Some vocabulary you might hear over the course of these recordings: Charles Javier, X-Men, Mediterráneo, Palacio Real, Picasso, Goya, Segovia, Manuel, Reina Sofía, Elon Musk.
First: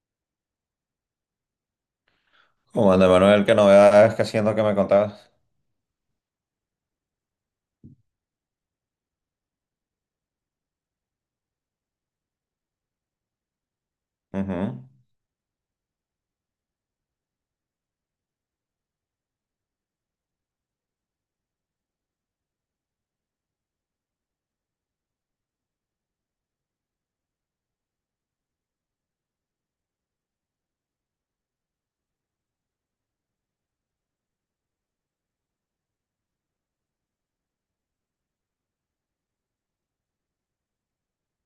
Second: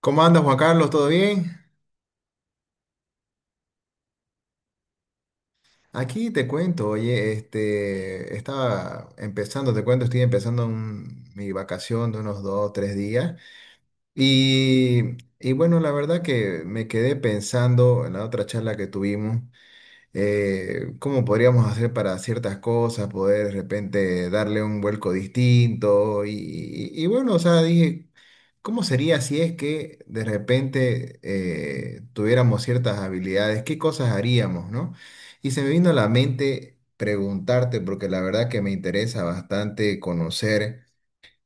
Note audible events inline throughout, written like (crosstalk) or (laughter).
¿Cómo andas, Juan Carlos? ¿Todo bien? ¿Cómo anda, Manuel? ¿Qué novedades? ¿Qué haciendo? ¿Qué me contabas? Aquí te cuento, oye, estaba empezando, te cuento, estoy empezando mi vacación de unos dos, tres días. Ujú, Y bueno, la verdad que me quedé pensando en la otra charla que tuvimos cómo podríamos hacer para ciertas cosas, poder de repente darle un vuelco distinto. Y bueno, o sea, dije, ¿cómo sería si es que de repente tuviéramos ciertas habilidades? ¿Qué cosas haríamos, no? Y se me vino a la mente preguntarte, porque la verdad que me interesa bastante conocer.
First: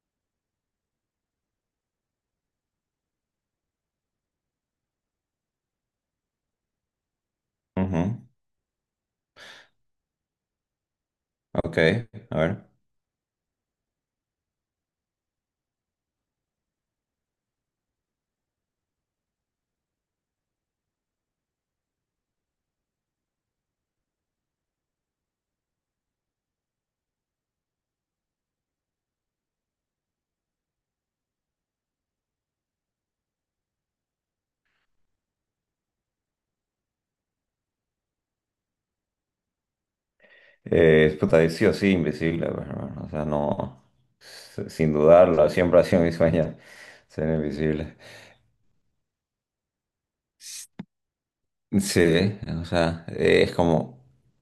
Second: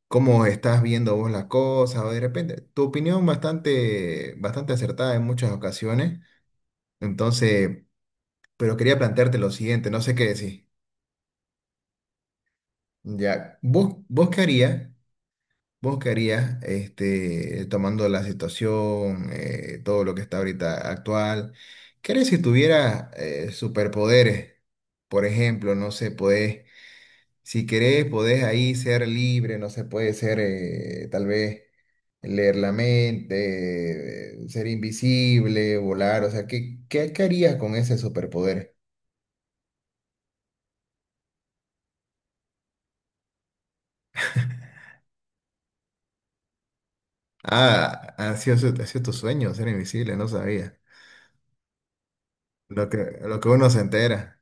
¿Cómo estás viendo vos las cosas? O de repente, tu opinión bastante, bastante acertada en muchas ocasiones. Entonces, ujú. pero quería plantearte lo siguiente, no sé qué decir. Ok, a ver. Ya, ¿vos qué harías? ¿Vos qué harías, tomando la situación, todo lo que está ahorita actual? ¿Qué harías si tuvieras superpoderes? Por ejemplo, no sé, podés, si querés, podés ahí ser libre, no sé, puede ser tal vez leer la mente, ser invisible, volar, o sea, ¿qué harías con ese superpoder? Puta, sí o sí, invisible, pues, hermano. O sea, no, sin dudarlo, siempre ha sido mi sueño ser invisible. Ah, ha sido tu sueño ser invisible, no sabía. Sí, o Lo sea, que, lo que es uno se como, entera.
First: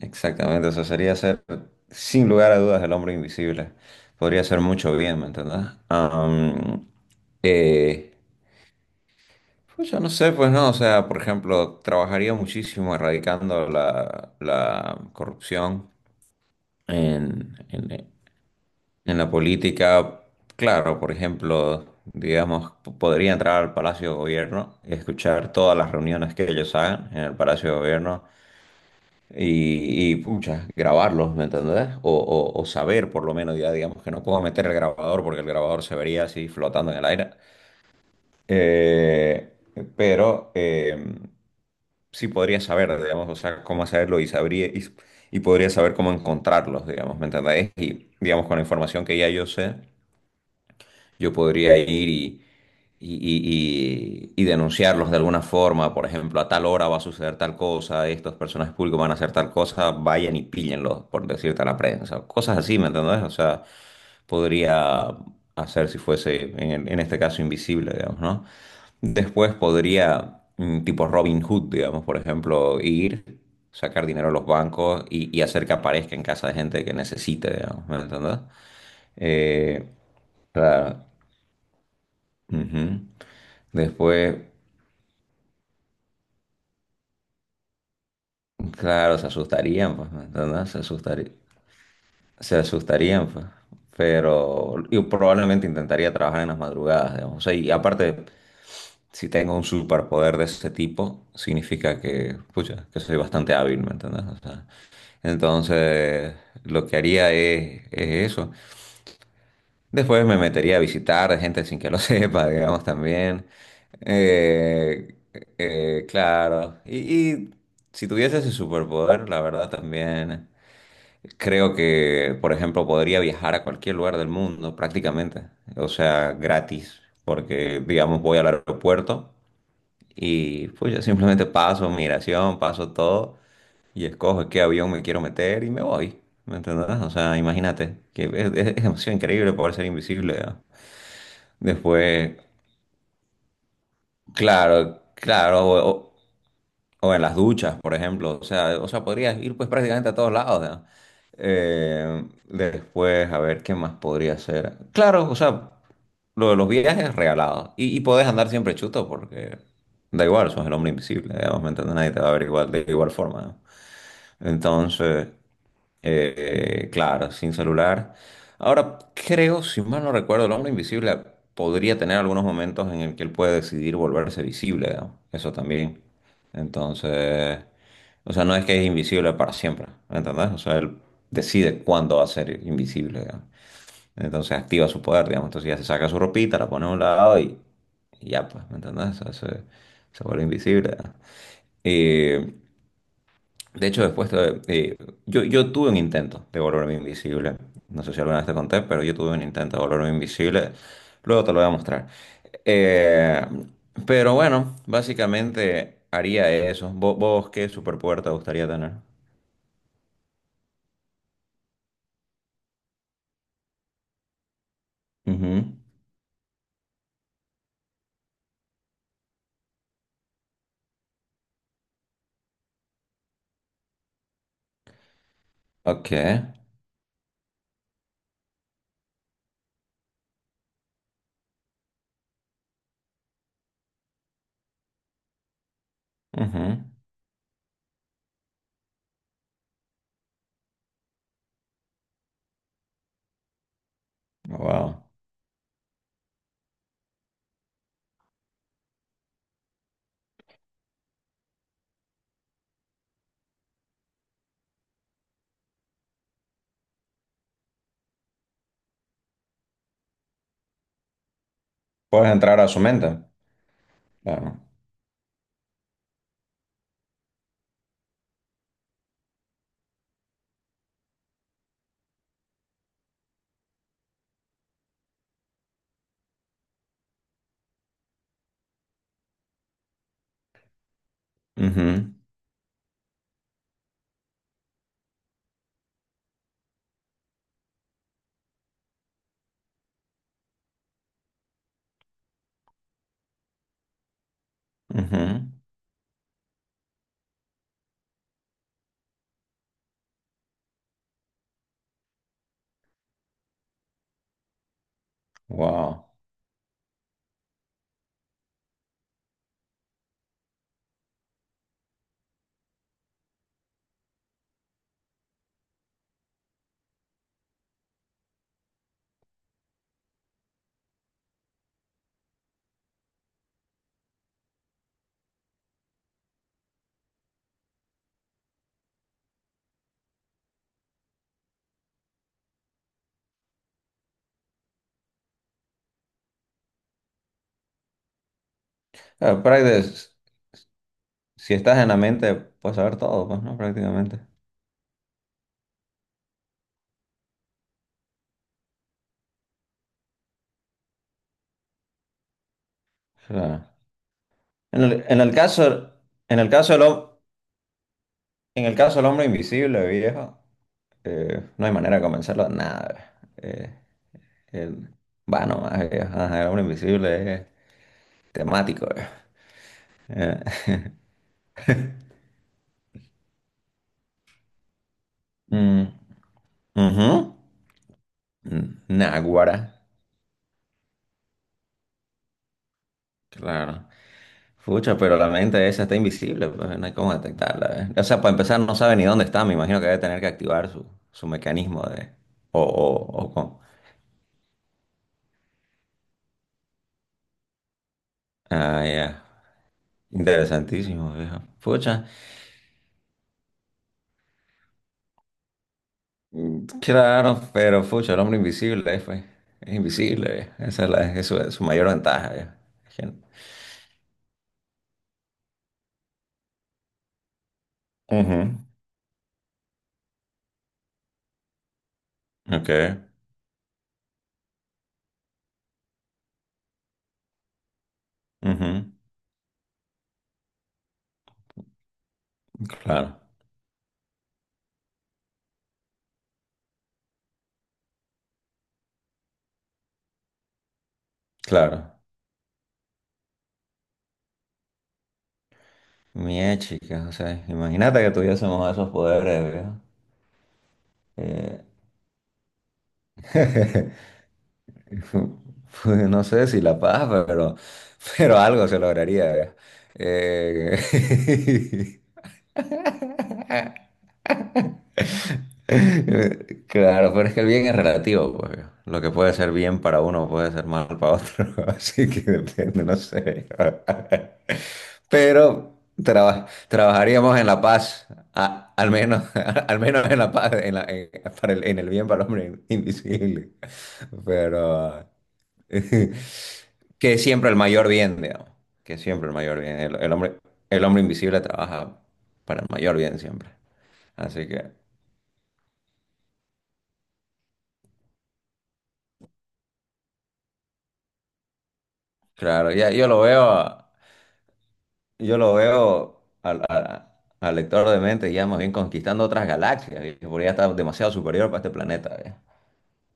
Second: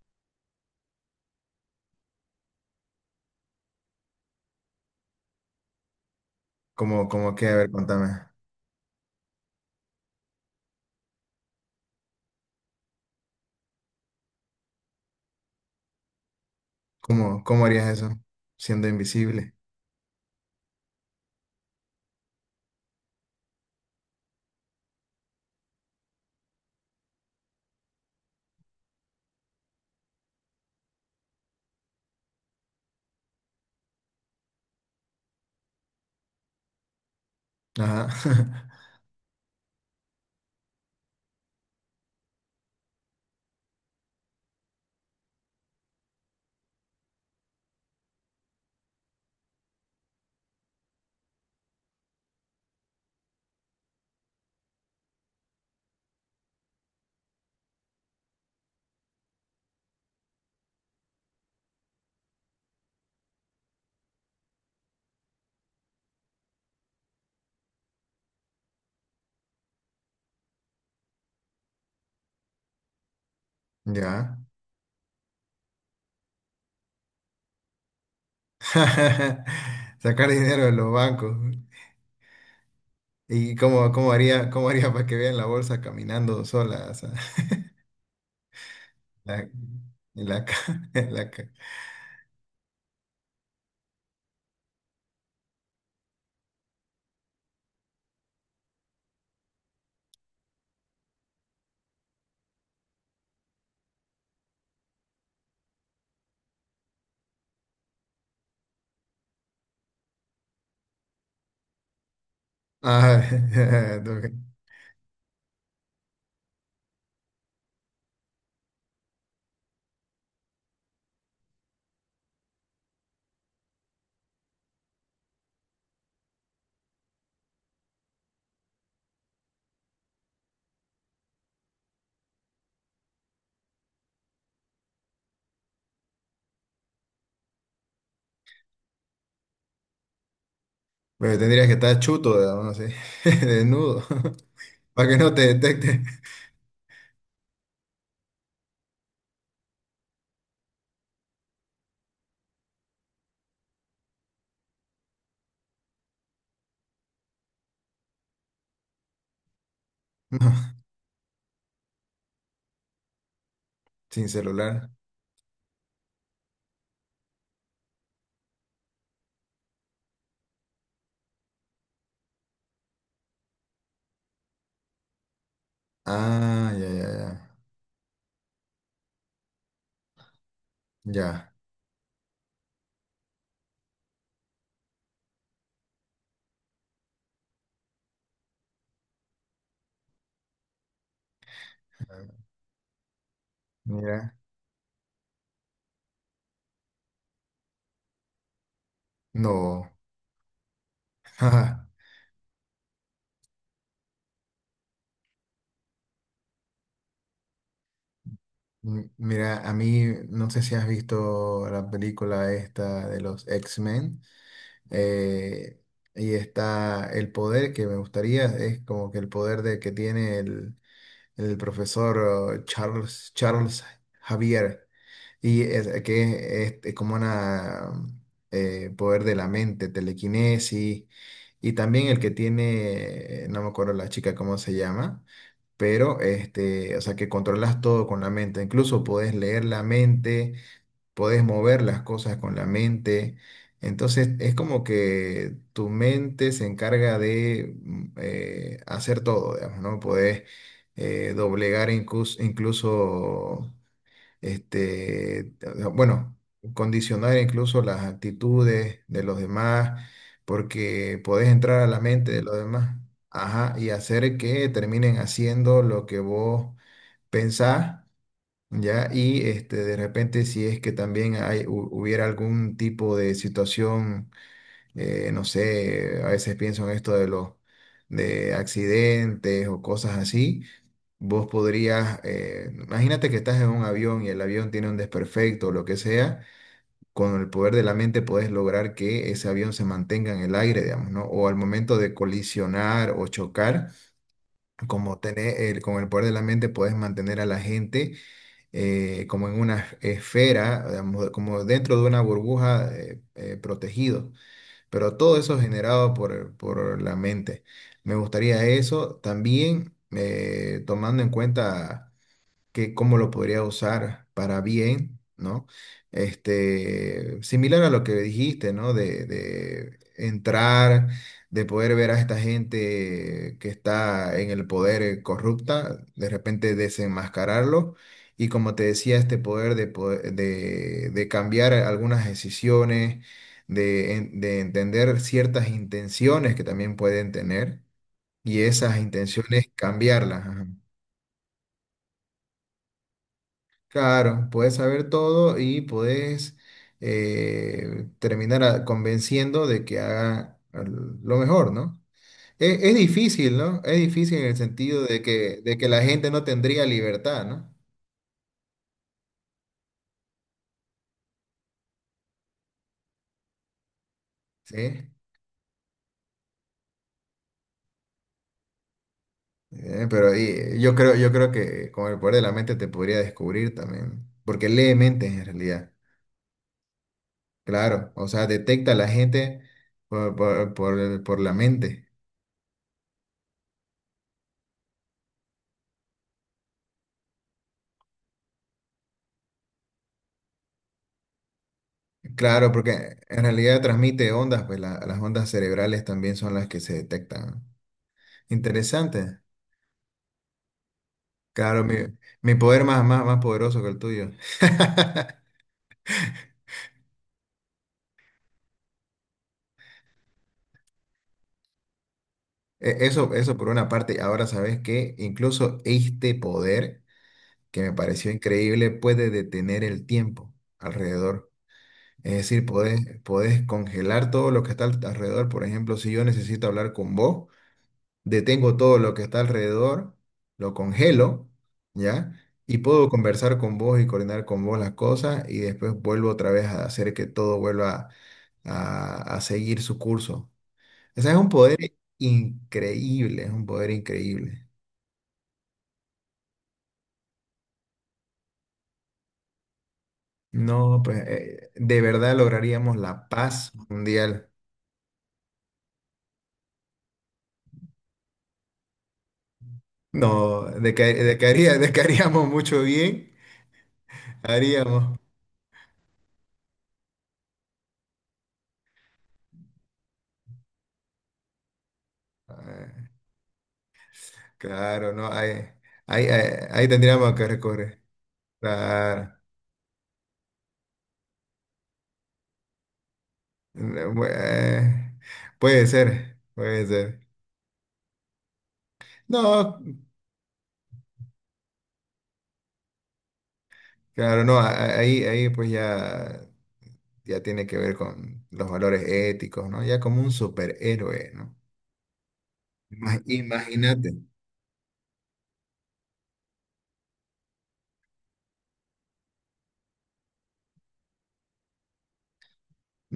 exactamente, eso sería ser, sin lugar a dudas, el hombre invisible. Podría ser mucho bien, ¿me entendés? Como que, a ver, contame. eh, Pues yo no sé, pues no, o sea, por ejemplo, trabajaría muchísimo erradicando la corrupción ¿Cómo, en, cómo harías en- eso? Siendo en la invisible. política. Claro, por ejemplo, digamos, podría entrar al Palacio de Gobierno, escuchar todas las reuniones que ellos hagan en el Palacio de Gobierno y pucha, grabarlos, ¿me entendés? O o saber, por lo menos, ya digamos que no puedo meter el grabador porque el grabador se vería así flotando en el aire. Ajá. (laughs) Eh, pero, em, sí podría saber, digamos, o sea, cómo hacerlo y sabría y podría saber cómo encontrarlos, digamos, ¿me entendéis? Y digamos, con la información que ya yo sé. Yo podría ir y denunciarlos de alguna forma, por ejemplo, a tal hora va a suceder tal cosa, estos personajes públicos van a hacer tal cosa, vayan y píllenlos, por decirte a la prensa, cosas así, ¿me entendés? O sea, podría hacer si fuese, en este caso, invisible, digamos, ¿no? Después podría, mm, tipo Robin Hood, digamos, por ejemplo, ir, sacar dinero a Ya. los bancos y hacer que aparezca en casa de gente que necesite, digamos, ¿me entendés? (laughs) Eh, Sacar dinero de los claro. bancos. Ujú. ¿Y cómo, cómo Después, haría, cómo haría para que vean la bolsa caminando sola? O sea. (laughs) claro, se la, asustarían, pues, ¿me en la, entiendes? Ca- (laughs) en la ca- Se asustarían, pues. Pero yo probablemente intentaría trabajar en las madrugadas, digamos. O sea, y aparte, si tengo un superpoder de ese tipo, significa que, pucha, que soy bastante hábil, ¿me entiendes? O sea, entonces, lo que haría es eso. Después me metería a visitar gente sin que lo (laughs) sepa, digamos, Ah, también. (laughs) ok. Eh, claro. Y si tuviese ese superpoder, la verdad también creo que, por ejemplo, podría viajar a cualquier lugar del mundo prácticamente. O sea, gratis. Porque, digamos, voy al aeropuerto y pues yo simplemente paso migración, paso todo y escojo en qué avión me quiero meter y me voy. ¿Me entendés? O sea, imagínate que es, es demasiado increíble poder ser invisible, ¿no? Pero tendrías que estar Después, chuto, digamos, no sé, (laughs) desnudo, (laughs) claro, para que no te claro, detecte. O en las duchas, por ejemplo. O sea, podrías ir pues prácticamente a todos lados, ¿no? Después, a ver, ¿qué más podría ser? Claro, o sea, lo de los viajes regalados. Y podés andar siempre chuto porque da igual, sos el (laughs) hombre invisible, digamos, ¿me entiendes? Nadie te va a ver igual, de igual forma, ¿no? Sin celular. Entonces, claro, sin celular. Ahora, creo, si mal no recuerdo, el hombre invisible podría tener algunos momentos en el que él puede decidir volverse visible, ¿no? Eso también. Ah, ya, ya, ya. Entonces, o sea, no es que es invisible para siempre, ¿me entendés? O sea, él Ya. decide cuándo va a ser invisible, digamos. Entonces activa su poder, digamos. Entonces ya se saca su ropita, la pone a un lado y ya, pues, ¿me entendés? O sea, se vuelve invisible, ¿no? Ah, Eh, de hecho, mira. Yo tuve un intento de volverme invisible. No sé si alguna vez te conté, pero yo tuve un intento de No. volverme invisible. Luego te lo voy a (laughs) mostrar. Eh, pero bueno, básicamente haría eso. ¿Vos, qué superpoder te gustaría tener? Mira, a mí no sé si has visto la película esta de los X-Men. Ujú. eh, y está el poder que me gustaría, es como que el poder de que tiene el profesor oh, Charles Javier. Y es, Ok. que es como una poder de la mente, telequinesis. Y también el que tiene, no me acuerdo la chica cómo se llama, pero Ujú. O sea que controlas todo con la mente. Incluso podés leer la mente, podés mover las cosas con la mente. Entonces es como Wow. que tu mente se encarga de hacer todo, digamos, ¿no? Podés doblegar incluso este, bueno, condicionar incluso las actitudes de los demás, porque podés entrar a la mente Puedes de los entrar a su demás, mente. ajá, y hacer Claro. que terminen haciendo lo que vos pensás. ¿Ya? Y de repente si es que también hubiera algún tipo de situación, no sé, a veces pienso en esto de los de accidentes o cosas así, vos Ujú. podrías, imagínate que estás en un avión y el avión tiene un desperfecto o lo que sea, con el poder de la mente puedes lograr que ese avión se mantenga en el aire, digamos, ¿no? O al momento de colisionar o chocar, como Ujú. tener el, con el poder de la mente puedes mantener a la gente como en una esfera, digamos, como dentro de una burbuja protegido, pero todo eso Wow. generado por la mente. Me gustaría eso también tomando en cuenta que cómo lo podría usar para bien, ¿no? Similar a lo que dijiste, ¿no? De entrar, de poder ver a esta gente que está en el poder corrupta, de repente desenmascararlo. Y como te decía, este poder de cambiar algunas decisiones, de entender ciertas intenciones que también pueden tener y esas Claro, intenciones cambiarlas. Ajá. si estás en la mente, puedes saber todo, pues, ¿no? Prácticamente. Claro, puedes saber todo y puedes terminar convenciendo de que haga lo mejor, ¿no? Es difícil, Claro. ¿no? Es difícil en el En sentido el, en de el que, de que caso, la gente en no el caso tendría libertad, ¿no? en el caso del hombre invisible, viejo, no hay manera de convencerlo de nada. El, Sí. va nomás, viejo. Ajá, el hombre invisible es temático, viejo. Pero Eh, ahí, yo creo, que con el poder de la mente te podría descubrir también, porque lee mentes en mm, realidad. ujú. Claro, o sea, Mm, detecta a la gente Náguara, por la mente. claro. Fucha, pero la mente esa está invisible, pues no hay cómo detectarla, eh. O sea, para empezar, no sabe ni dónde está. Me imagino que debe tener que activar su, su mecanismo de. O, Claro, porque o, o en con- realidad transmite ondas, pues la- las ondas cerebrales también son las que se detectan, ¿no? Ah, ya. Interesante. Interesantísimo, viejo. Claro, mi, Fucha. mi poder más poderoso que el tuyo. (laughs) Mm, claro, pero pucha, el hombre invisible fue. Es invisible, eh. Esa es, es su, su mayor ventaja, eh. E- Gen- Eso, eso por una parte. Ahora sabes que incluso este poder, que me pareció Ujú. increíble, puede detener el tiempo alrededor. Es decir, Ok. podés congelar todo lo que está alrededor. Por ejemplo, si yo necesito hablar con vos. Detengo Ujú. todo lo que está alrededor, lo congelo, ¿ya? Y puedo Claro, conversar con vos y coordinar con vos las cosas y después vuelvo otra vez a hacer que todo vuelva a seguir su curso. O sea, es un poder claro. increíble, es un poder increíble. Mía chica, o sea, imagínate que tuviésemos esos poderes, No, pues de verdad lograríamos la paz mundial. viejo. (laughs) Pues, no sé si la paz, pero algo se lograría, viejo. No, de que, de que haría- de Eh, que (laughs) haríamos mucho bien, haríamos. (laughs) claro, pero es que el bien es relativo, pues. Lo que puede ser bien para uno puede ser mal para otro, (laughs) así que depende, no Ah, sé. (laughs) claro, no, ahí, Pero ahí, ahí ahí tendríamos trabajaríamos en que la recorrer. paz, al menos, Claro. (laughs) al menos en la paz, para el, en el bien para el hombre invisible. Eh, Bu- Pero Eh, puede eh, ser, puede (laughs) que ser. siempre el mayor bien, digamos, que siempre el mayor bien. No, El hombre invisible trabaja para el mayor bien siempre. claro, Así no, a- que, a- ahí, ahí pues ya, ya tiene que ver con los valores éticos, ¿no? Ya como un superhéroe, ¿no? claro, ya yo Ima- lo veo. Imagínate. Yo lo veo al, al lector de mente ya más bien conquistando otras galaxias, ¿viste? Porque ya está demasiado superior para este planeta, ¿eh?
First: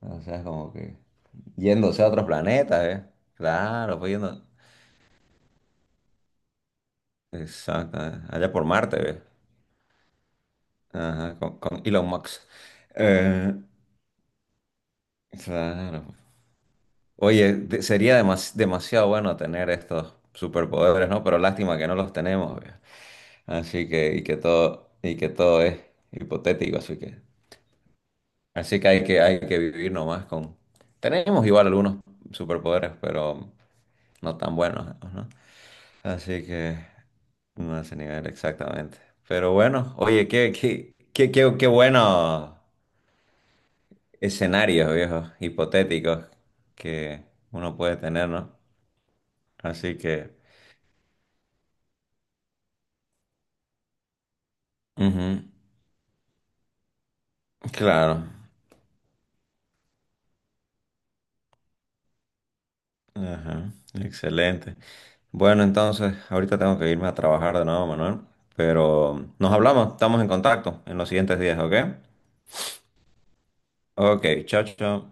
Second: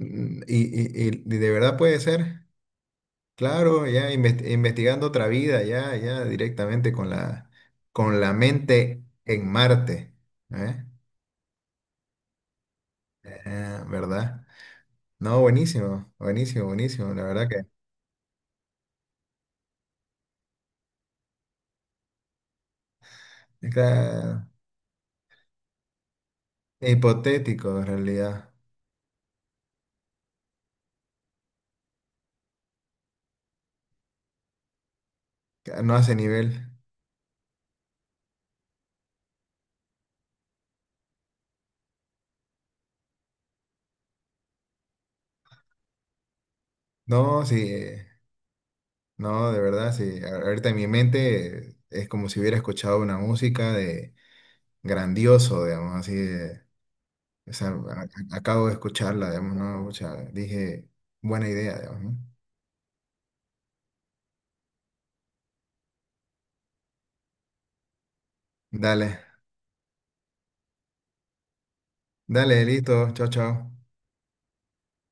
O sea, es Y, como que y de verdad puede yéndose a otros ser, planetas, ¿eh? claro, Claro, ya pues yendo. Investigando otra vida, ya, ya directamente Exacto, con ¿eh? la Allá por mente Marte, ¿eh? en Marte, ¿eh? Ajá, con Elon Musk. Eh, ¿Verdad? No, buenísimo, claro. buenísimo, buenísimo, la verdad Oye, sería demasiado bueno tener estos superpoderes, ¿no? Pero lástima que no los tenemos, ¿eh? Así que, acá, y que todo es hipotético, así que. hipotético en realidad, Así que hay que, hay que vivir nomás con... Tenemos igual algunos superpoderes, pero no tan buenos, ¿no? no hace Así nivel. que no a ese nivel exactamente. Pero bueno, oye, qué, qué, qué, qué, qué buenos escenarios, viejos, hipotéticos que No, sí, uno puede tener, ¿no? no, de verdad, Así sí. que, Ahorita en mi mente es como si hubiera escuchado una música de ujú, grandioso, digamos, así de, o sea, claro. Acabo de escucharla, digamos, ¿no? Pucha, dije, buena idea, digamos, ¿no? Ajá, excelente. Bueno, entonces, ahorita tengo que irme a trabajar de nuevo, Manuel, Dale, pero nos hablamos, estamos en contacto en los siguientes días, ¿ok? dale, listo, chao, chao. Ok, chao, chao.